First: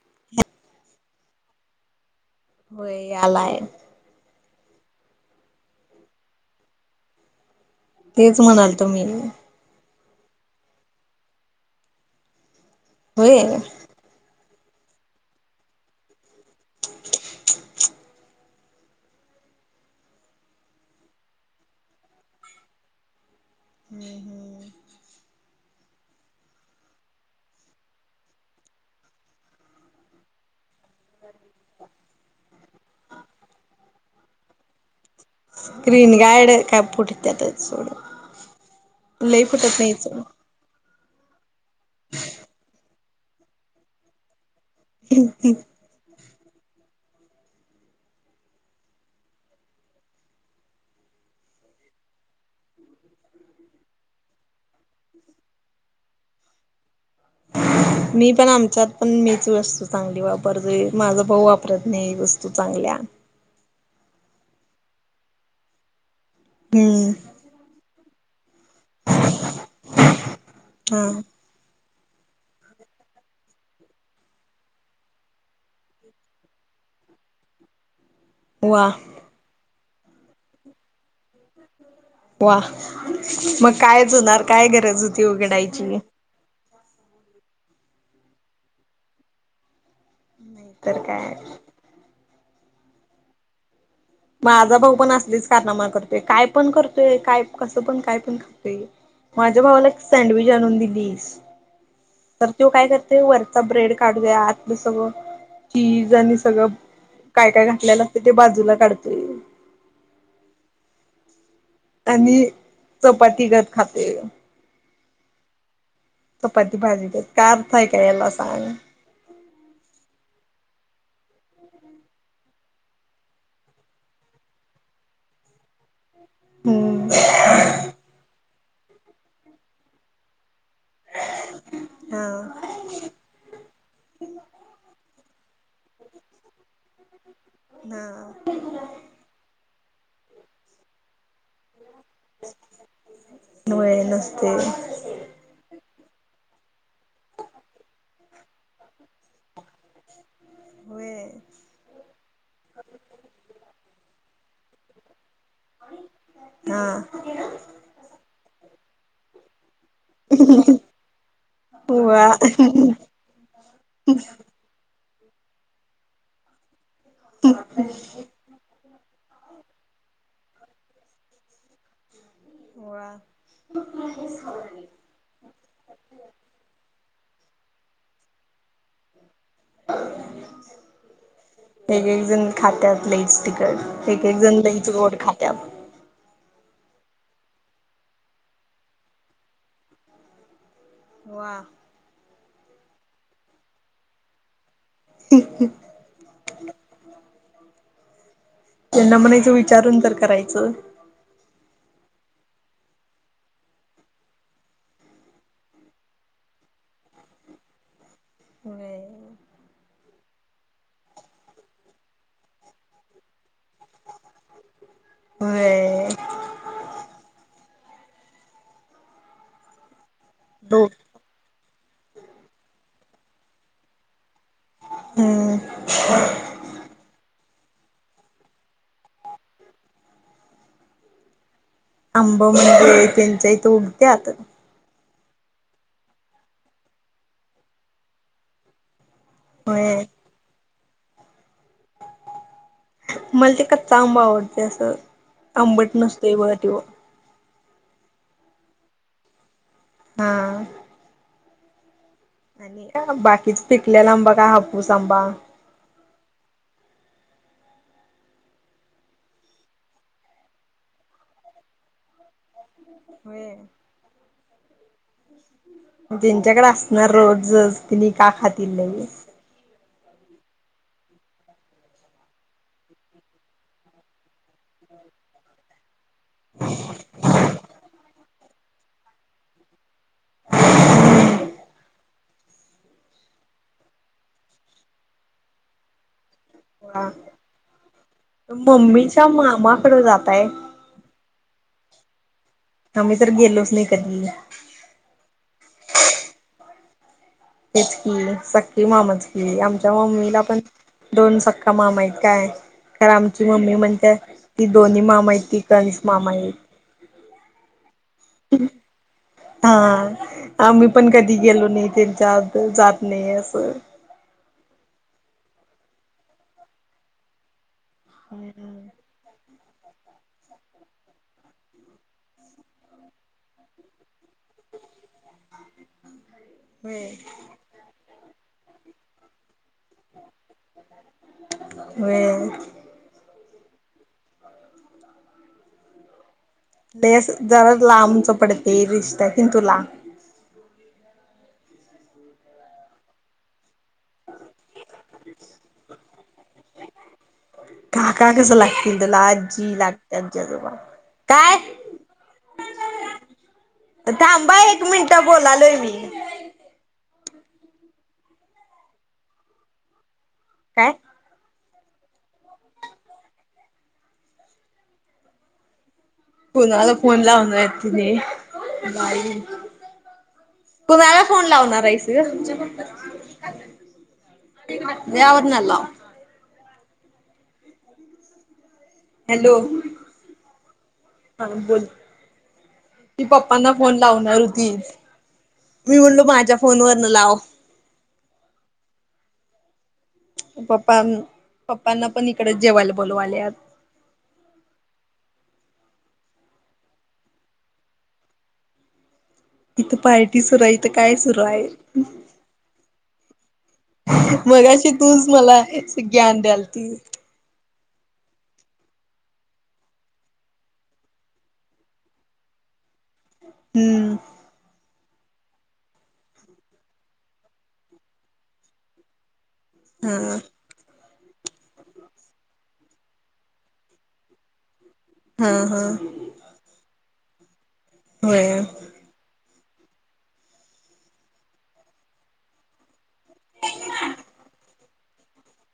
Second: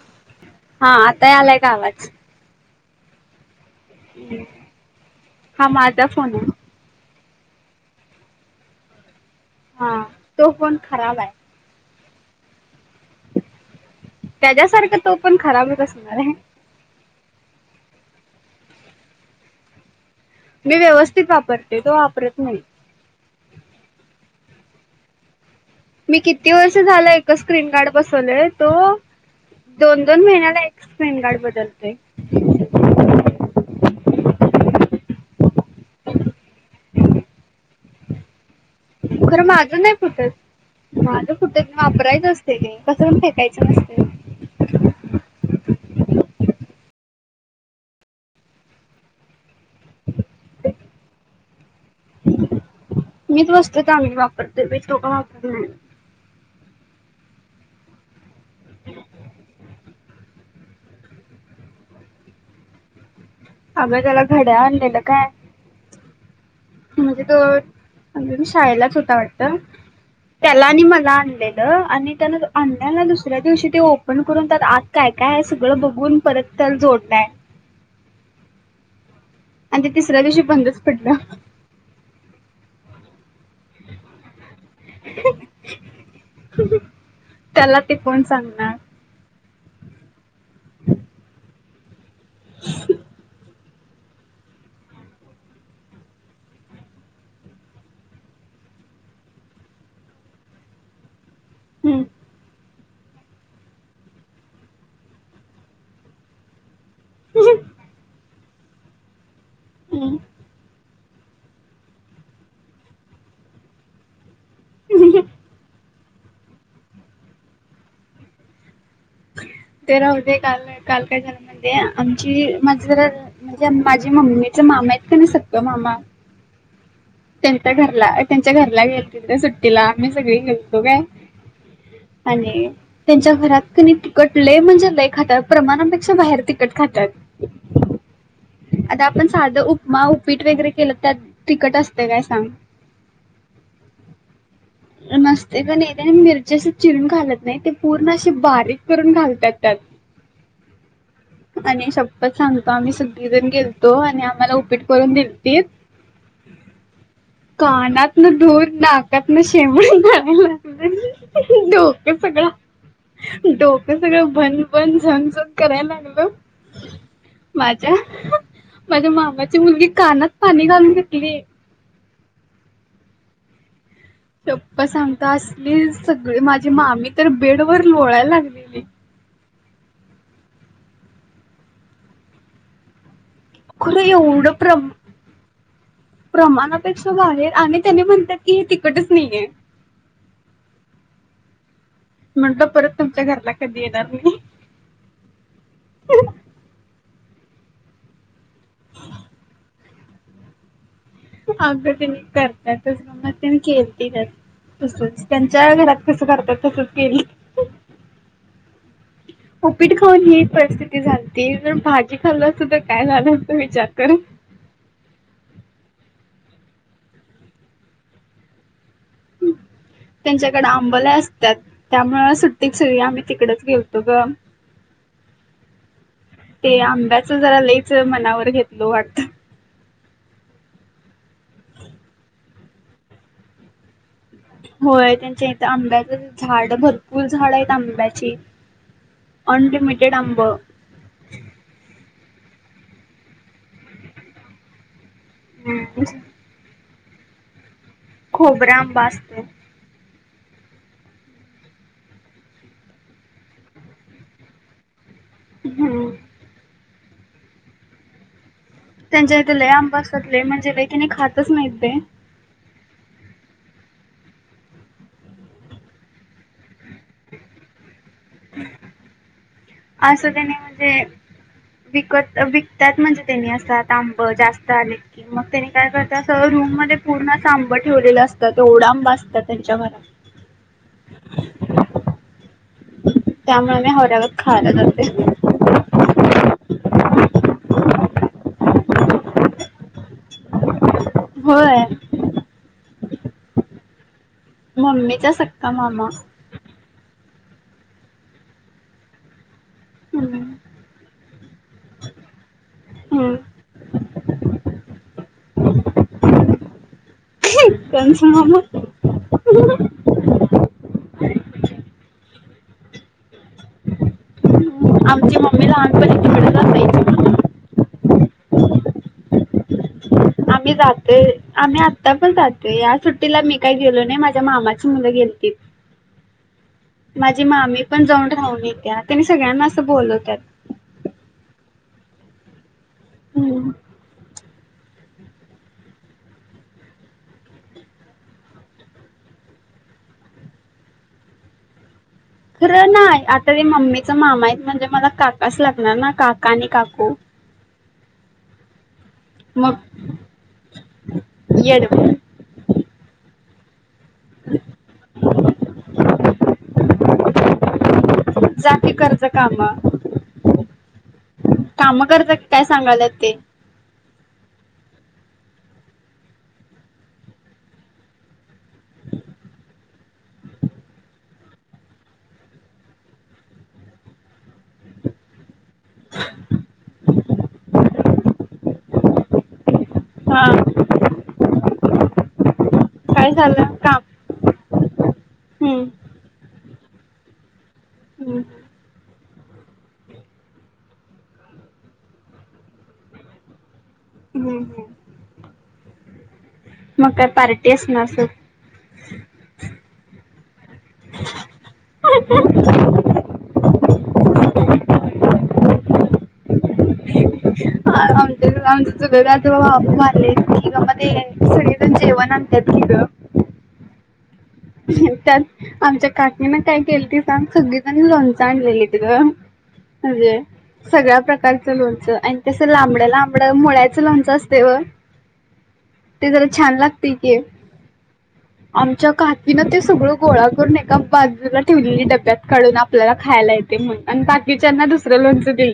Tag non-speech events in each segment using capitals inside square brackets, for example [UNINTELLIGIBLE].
[INAUDIBLE] हा आता यालाय का आवाज? होय यायलाय. हा माझा फोन आहे. तेच म्हणालत मी. हा तो पण खराब आहे. होय. त्याच्यासारखं तो पण खराबच असणार आहे. [INAUDIBLE] मी व्यवस्थित वापरते तो वापरत नाही. हम्म हम्! मी किती वर्ष झालं एकच स्क्रीनगार्ड बसवलंय तो दोन दोन महिन्याला एक स्क्रिनगार्ड बदलतोय. स्क्रीन गार्ड काय पुटत्यातच सोडं. खरं माझं नाही फुटत माझं फुटत वापरायचं असते कसं फेकायचं नसते. हम् हम्! मीच वस्तू चांगली वापरतोय तो काय वापरत नाही. [INAUDIBLE] मी पण आमच्यात पण मीच वस्तू चांगली वापरतो, माझ भाऊ वापरत नाही वस्तू चांगल्या. अगं त्याला घड्याळ आणलेलं काय हम्म म्हणजे तो म्हणजे मी शाळेलाच होत. वाटत त्याला आणि हा मला आणलेलं आणि त्यानं अनल्याला दुसऱ्या दिवशी ते ओपन करून त्यात आत काय काय आहे सगळं बघून परत त्याला जोडलाय. वाह! आणि ते तिसऱ्या दिवशी बंदच पडलं. वा मग काय होणार काय गरज होती उघडायची. त्याला ते कोण सांगणार. नाही तर काय. [INAUDIBLE] माझा भाऊ पण असलीच कारनामा करतोय काय पण करतोय काय कसं पण काय पण खातोय. माझ्या भावाला एक सँडविच आणून दिलीस. हम्म! तर तो काय करते वरचा ब्रेड काढतोय आतलं सगळं चीज आणि सगळं काय काय हम्म. घातलेला असतं ते बाजूला काढत‌. हम्म! आणि चपाती गत खातय. [INAUDIBLE] चपाती भाजी काय अर्थ आहे का याला सांग. ते राहुदे काल कालकाय झालं माहितीए आमची माझ जरा म्हणजे माझी मम्मीच मामा आहेत कनी सख्ख मामा. हम्म त्यांच्या घरला त्यांच्या घरला गेतील त्या सुट्टीला आम्ही सगळी गेलतो काय. हा आणि त्यांच्या घरात कनी कट लई म्हणजे लई खातात प्रमाणापेक्षा बाहेर तिकट खातात. हा आता आपण साधं उपमा उपीट वगैरे केलं तर तिखट असते काय सांग? होय नसतय. नस्त कनी मिरची असं चिरून घालत नाही ते पूर्ण असे बारीक करून घालतात त्यात‌ हम! आणि शपथ सांगतो आम्ही सगळीजण गेलतो आणि आम्हाला उपीट करून दिलतीत, हा कानातन दुर, नाकातन [UNINTELLIGIBLE] डोकं वा सगळं, डोकं सगळं भन भन, झण झण करायला लागल, माझ्या माझ्या मामाची मुलगी, कानात पाणी घालून घेतलीये. वा. [INAUDIBLE] पप्पा सांगता असली सगळी माझी मामी, तर बेडवर लोळायला लागलेली. एक एक जन खात्यात लईच खरं तिखट, एक एक एवढं जण प्रम लईच गोड खात्यात. प्रमाणापेक्षा बाहेर आणि त्यानी म्हणतात की, हे तिखटच नहीये. वा. म्हंटलं परत तुमच्या घरला कधी येणार नही. हं ह्म. त्यांना म्हणायचं, विचारून तर करायचं. आग त्यांनी करतात तस मम्म [UNINTELLIGIBLE] त्यांनी खेळती ना. तेच तेच त्यांच्या घरात कसं करत्यात, तसं केलं. होय उपीट खाऊन, ही परिस्थि ती झालती ज भाजी खाल्लं असतं, तर काय झाल असत विचार कर. व्हय. त्यांच्याकड डोक आंब लय असत्यात, त्यामुळे सुट्टीत सगळी आम्ही तिकडच गेलतो ग. हम्म. ते आंब्याच जरा लईच मनावर घेतल वाटतं. आबं, म्हणजे त्यांंच्या इथ उगत्यात. होय त्यांच्या इथ आंब्याच, झाड भरपूर झाड आहेत आंब्याचे. होय अनलिमिटड आंब. मला ते कच्चा आंबा आवडतोय असं, आंबट नसतोय बघा तो. खोबऱ्या आंबा, असतोय. हां. आणि का बाकीच पिकलेला आंबा का हापूस आंबा? हम्म. त्यांच्या इथे लय आंब असतात, लई म्हणजे किने खातच नाही ते. होय. त्यांच्याकड असणार रोजच, तिने का खातील नही. असं काही नहीं, म्हणजे विकत विकत्यात म्हणजे त्यांनी अस, आता आंब जास्त आलेत की, मग त्यानी काय कर त्यासह रूम मध्ये पूर्णच आंब ठेवलेलं असतं, ते एवढांब असतात त्यांच्या घरात. त्यामुळे मी हावऱ्यागत खायला जाते. हां, मम्मीच्या मामाकड जाताय. होय. आम्ही तर गेलोच, नही कधी. मम्मीचा सक्का मामा. हेच की, सक्के मामच की, आमच्या मम्मीला पण दोन सक्का मामा हाय त काय? कारन आमची मम्मी म्हणत्या, ती दोन्ही मामा येत ती कंस मामा ये. कंच आ आम्ही पण कधी गेलो नायं त्यांच्या आत जात नायं असं. माझी लहानपणीची काय नाय आम्ही जातोय आम्ही आत्ता पण जातोय या सुट्टीला मी कायं गेलो नायं माझ्या मामाची मुलं गेलती. [UNINTELLIGIBLE] माझी मामी पण जाऊन राहून येत्या त्यांनी सगळ्यांना असं बोलवत्यात. व्हय. हम्म लय अस जरा लांबचं पडते रिश्ता तीन तुला खरं नायं आता ते मम्मीच मामा आहेत म्हणजे मला काकाच लागणार ना काका आणि काकू काका कसं लागतील तुला आजी मग लागते आजी आजोबा काय? येड थांबा एक मिनिटं बोलालोय मी जा की कर जा काम काय? काम कर जा की काय सांगायलत ते कुणाला फोन लावणार येत तिने बाई कुणाला फोन लावणार हाईस की ग म्या वरणा लाव. [INAUDIBLE] हॅलो हा हा बोल ती काय पप्पांना झालं फोन काम लावणार होती. हम्म मी बोललो माझ्या फोनवरन लाव हम् पप्पां पप्पांना पण इकडे जेवाला बोलवालेत. हूं हूं म काय पार्टी असणार सोड इथं पार्टी सुरू हाय. इथं काय सुरू आयं [UNINTELLIGIBLE] मगाशी तूच मला ग्यान द्यालती. आम आमचं [UNINTELLIGIBLE] मध्ये सगळेजण जेवण आणत्यात तिद हम्म त्यात आमच्या काकीन काय केलंती सांग सगळीजणी लोंणच आणलेलीत ग हा [UNINTELLIGIBLE] सगळ्या प्रकारचं लोणचं आणि तस लांबड लांबडं मुळ्याचं लोणचं असते बघ ह ह ते जरा छान लागतयं की, होयं. आमच्या काकीनं ते सगळं गोळा करून एका बाजूला ठेवलेली डब्यात. काडून आपल्याला खायला येतयं म्हणून बाकीच्यांना दुसरं लोणचं देई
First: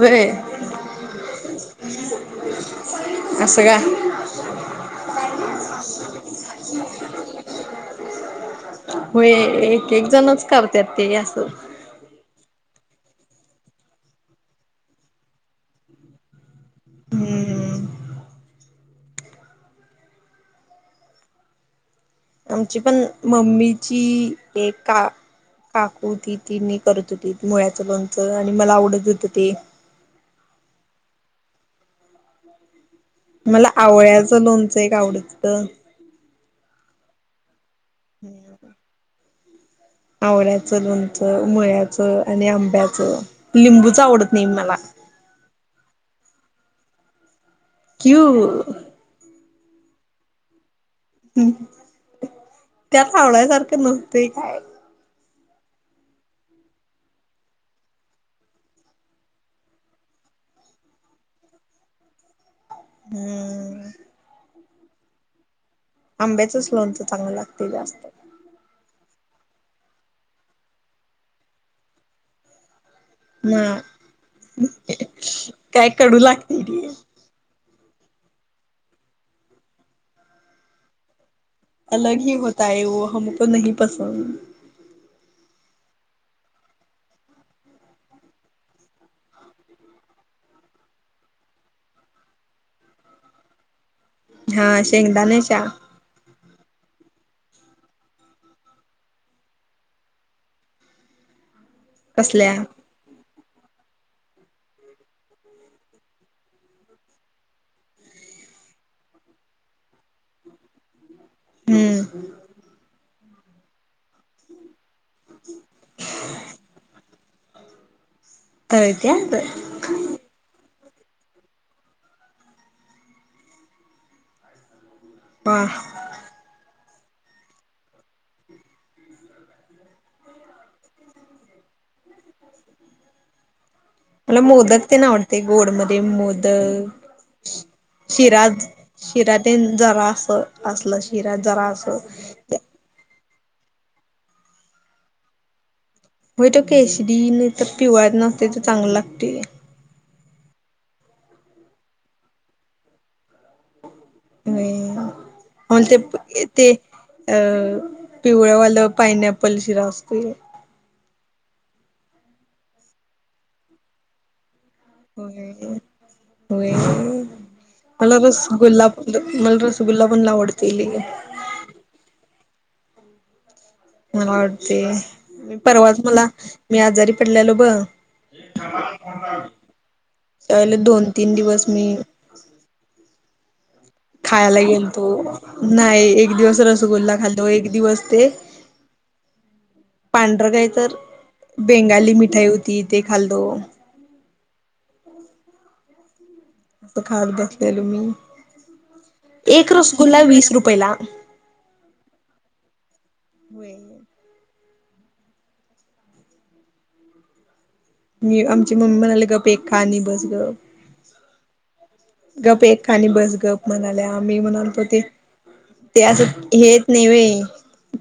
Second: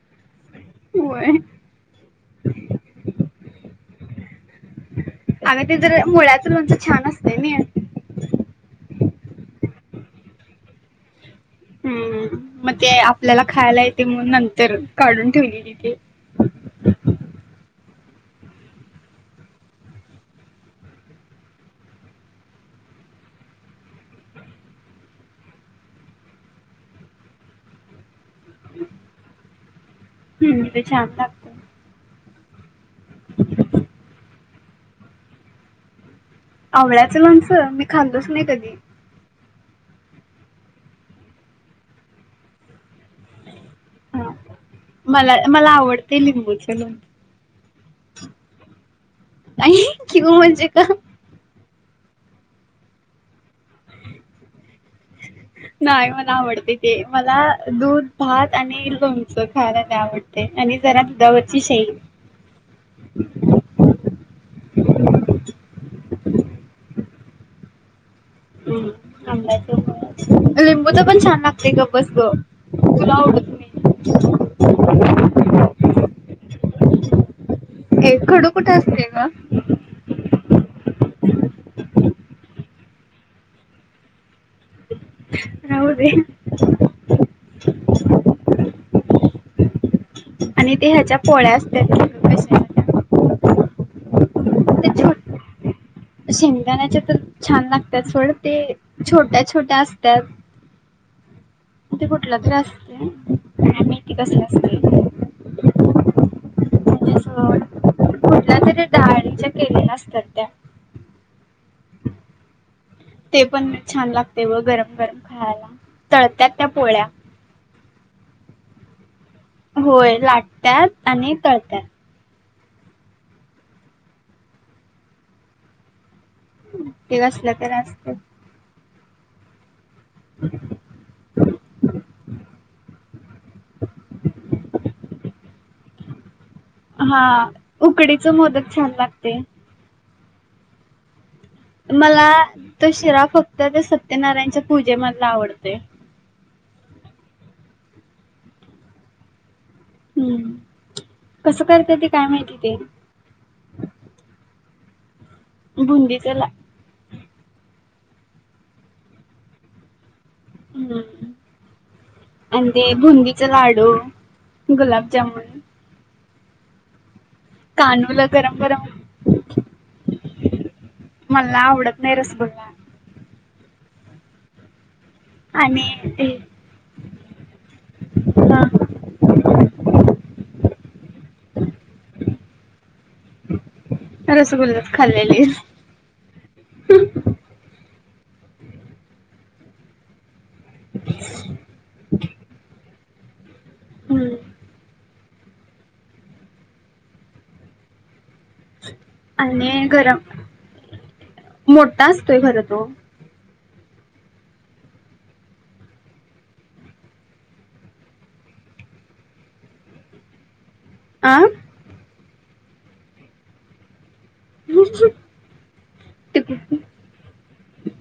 व्हय होय. अस का? अग ते जर मुळ्याच लोणच छान असतयं मॅ व्हय एक एक जणच करतत ते अस. हम्म मग ते आपल्याला खायला येते म्हणून नंतर काढून ठेवले तिथे. हम्म आमची पण मम्मीची एका काकूती ती मी करत होती मुळ्याच लोणच. आणि मला आवडत होत ते. हम्म ते छान लागत. [INAUDIBLE] मला आवळ्याच लोनच एक आवडत. आवळ्याच लणच मी खाल्लच नाही कधी. आवळ्याच लोणच, मुळ्याच आणि आंब्याच, लिंबूच हा आवडत नाही मला. मला मला आवडते लिंबूच लोणच. क्यु आणि क्यु म्हणजे ग. हम्म त्याला आवडायसारख नव्हतय काय. नाही मला आवडते ते. मला दूध भात आणि लोणच खायला लय आवडत. आणि जरा दुधावरची शाई. हम्म आंब्याचच लोनच चांगल लागत जास्त. हम्म आंब्याच पण लिंबू पण छान लागते गप बस ग. तुला आवडत हा नाही. काय कडू लागतय ते. ये कडू कुठे असतेय ग. अलग ही होताय है वह हमको नही पसंद. राहू दे. [INAUDIBLE] आणि ते ह्याच्या पोळ्या असत्यात हा शेंगदाणेच्या शेंगदाण्याचे तर छान लागतात सोड ते. छोट्या छोट्या असतात. [INAUDIBLE] ते कुठल कसल्या तरी असत मी ते कसल अस [UNINTELLIGIBLE] कुठल्या तरी डाळीच्या केलेल्या असतात त्या. हम्म ते पण छान लागते बघ गरम गरम खायला. तळत्यात त्या पोळ्या. तळत्यात पोळ्या लाटत्यात आणि तळत्याात. पा ते नसल्या तर असत्यात. [INAUDIBLE] मला मोदक ते न आवडते. गोड मध्ये मोदक हा उकडीच शिराज मोदक छान लागते शिरातेन जरा अस असला शिरा जरा मला असं तो शिरा फक्त त्या सत्यनारायणच्या पूजेमधला आवडतोय. व्हय तो केसरी नाही तर पिवळा नसते तर चांगल लागतेय. हम्म कस करत्या ते काय माहिती ते. व्हय ऑल ते बुंदीच ला ते अ पिवळ्यावालं पायनॅपल शिरा असतोय. हम्! आणि ते बुंदीचा लाडू होय, गुलाबजामुन, होय. मला कानूला रस गरम गरम गुलाब मला रस गुल्ला पण लई आवडतय लई. मला आवडत नाही रसगुल्ला. मला आवडतय, परवाच आणि मला ते मी आजारी पडलेलो ब हा त्यावेळेला दोन तीन दिवस मी खायला रसगुल्लाच गेलतो, खाल्लेले नाही एक दिवस रसगुल्ला, खाल्तो एक दिवस ते पांढरं काय तर, बेंगाली मिठाई होती, ते खाल्तो हम्म. असं खात बसलेलो मी. एक आणि गरम, रसगुल्ला वीस रुपयला. मोठा असतोय खर तो. होय. मी आमची मम्मी म्हणाली गप एक खा, आणि बस गप्प. आं गप एक खा, आणि बस गप म्हणाल्या. म मी म्हणालतो ते, ते असं हेे येत नाही होय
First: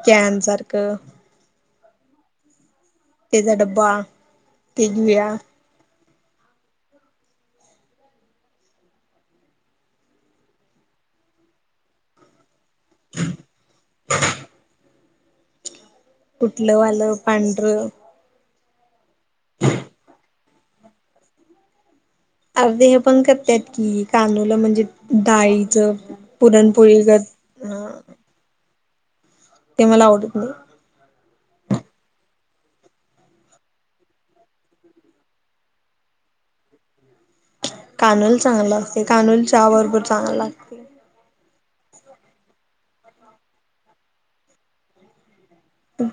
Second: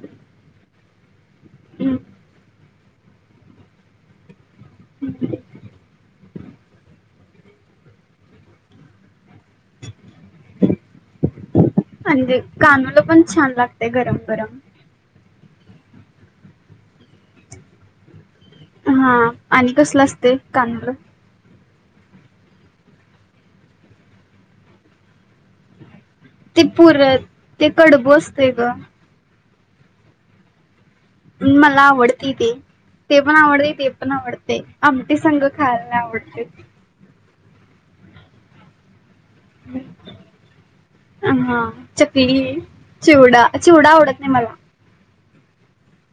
कॅनसारखं हम्. तेझा ड्बा, ते घेऊया. म्हणजे कानूल पण छान लागतय, गरम गरम. कुठलं वालं, पांढरं? हा, आणि कसलं असतय कानूल? अर्धे हे पण करत्यात की, कानूल म्हणजे, डाळीच. ते पुरन, ते कडबु असतेय ग. ते मला आवडत नाही. मला आवडतय ते. ते पण आवडतय, ते पण आवडतय, आमटी संघ खायला आवडतय. कानूल चांगल लागतय, कानूल चहा बरोबर चांगल लागतय. हा, चकली, चिवडा, चिवडा आवडत नाही मला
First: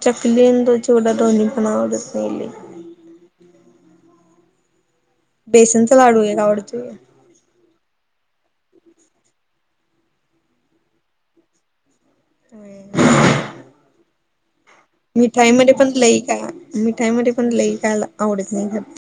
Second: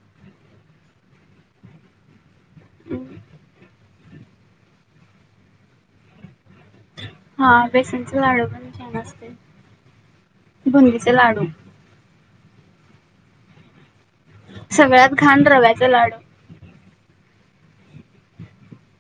चकली आणि चिवडा, दोन्ही पण आवडत नाही लई. हम्. बेसनचा लाडू एक आवडतोय. हा, बेसनच लाडू पण छान असतय, बंदीच लाडू हम. सगळ्यात घाण मिठाईमध्ये रव्याचा पण लाडू. लई काय, मिठाईमध्ये पण लई काय आवडत नाही खर.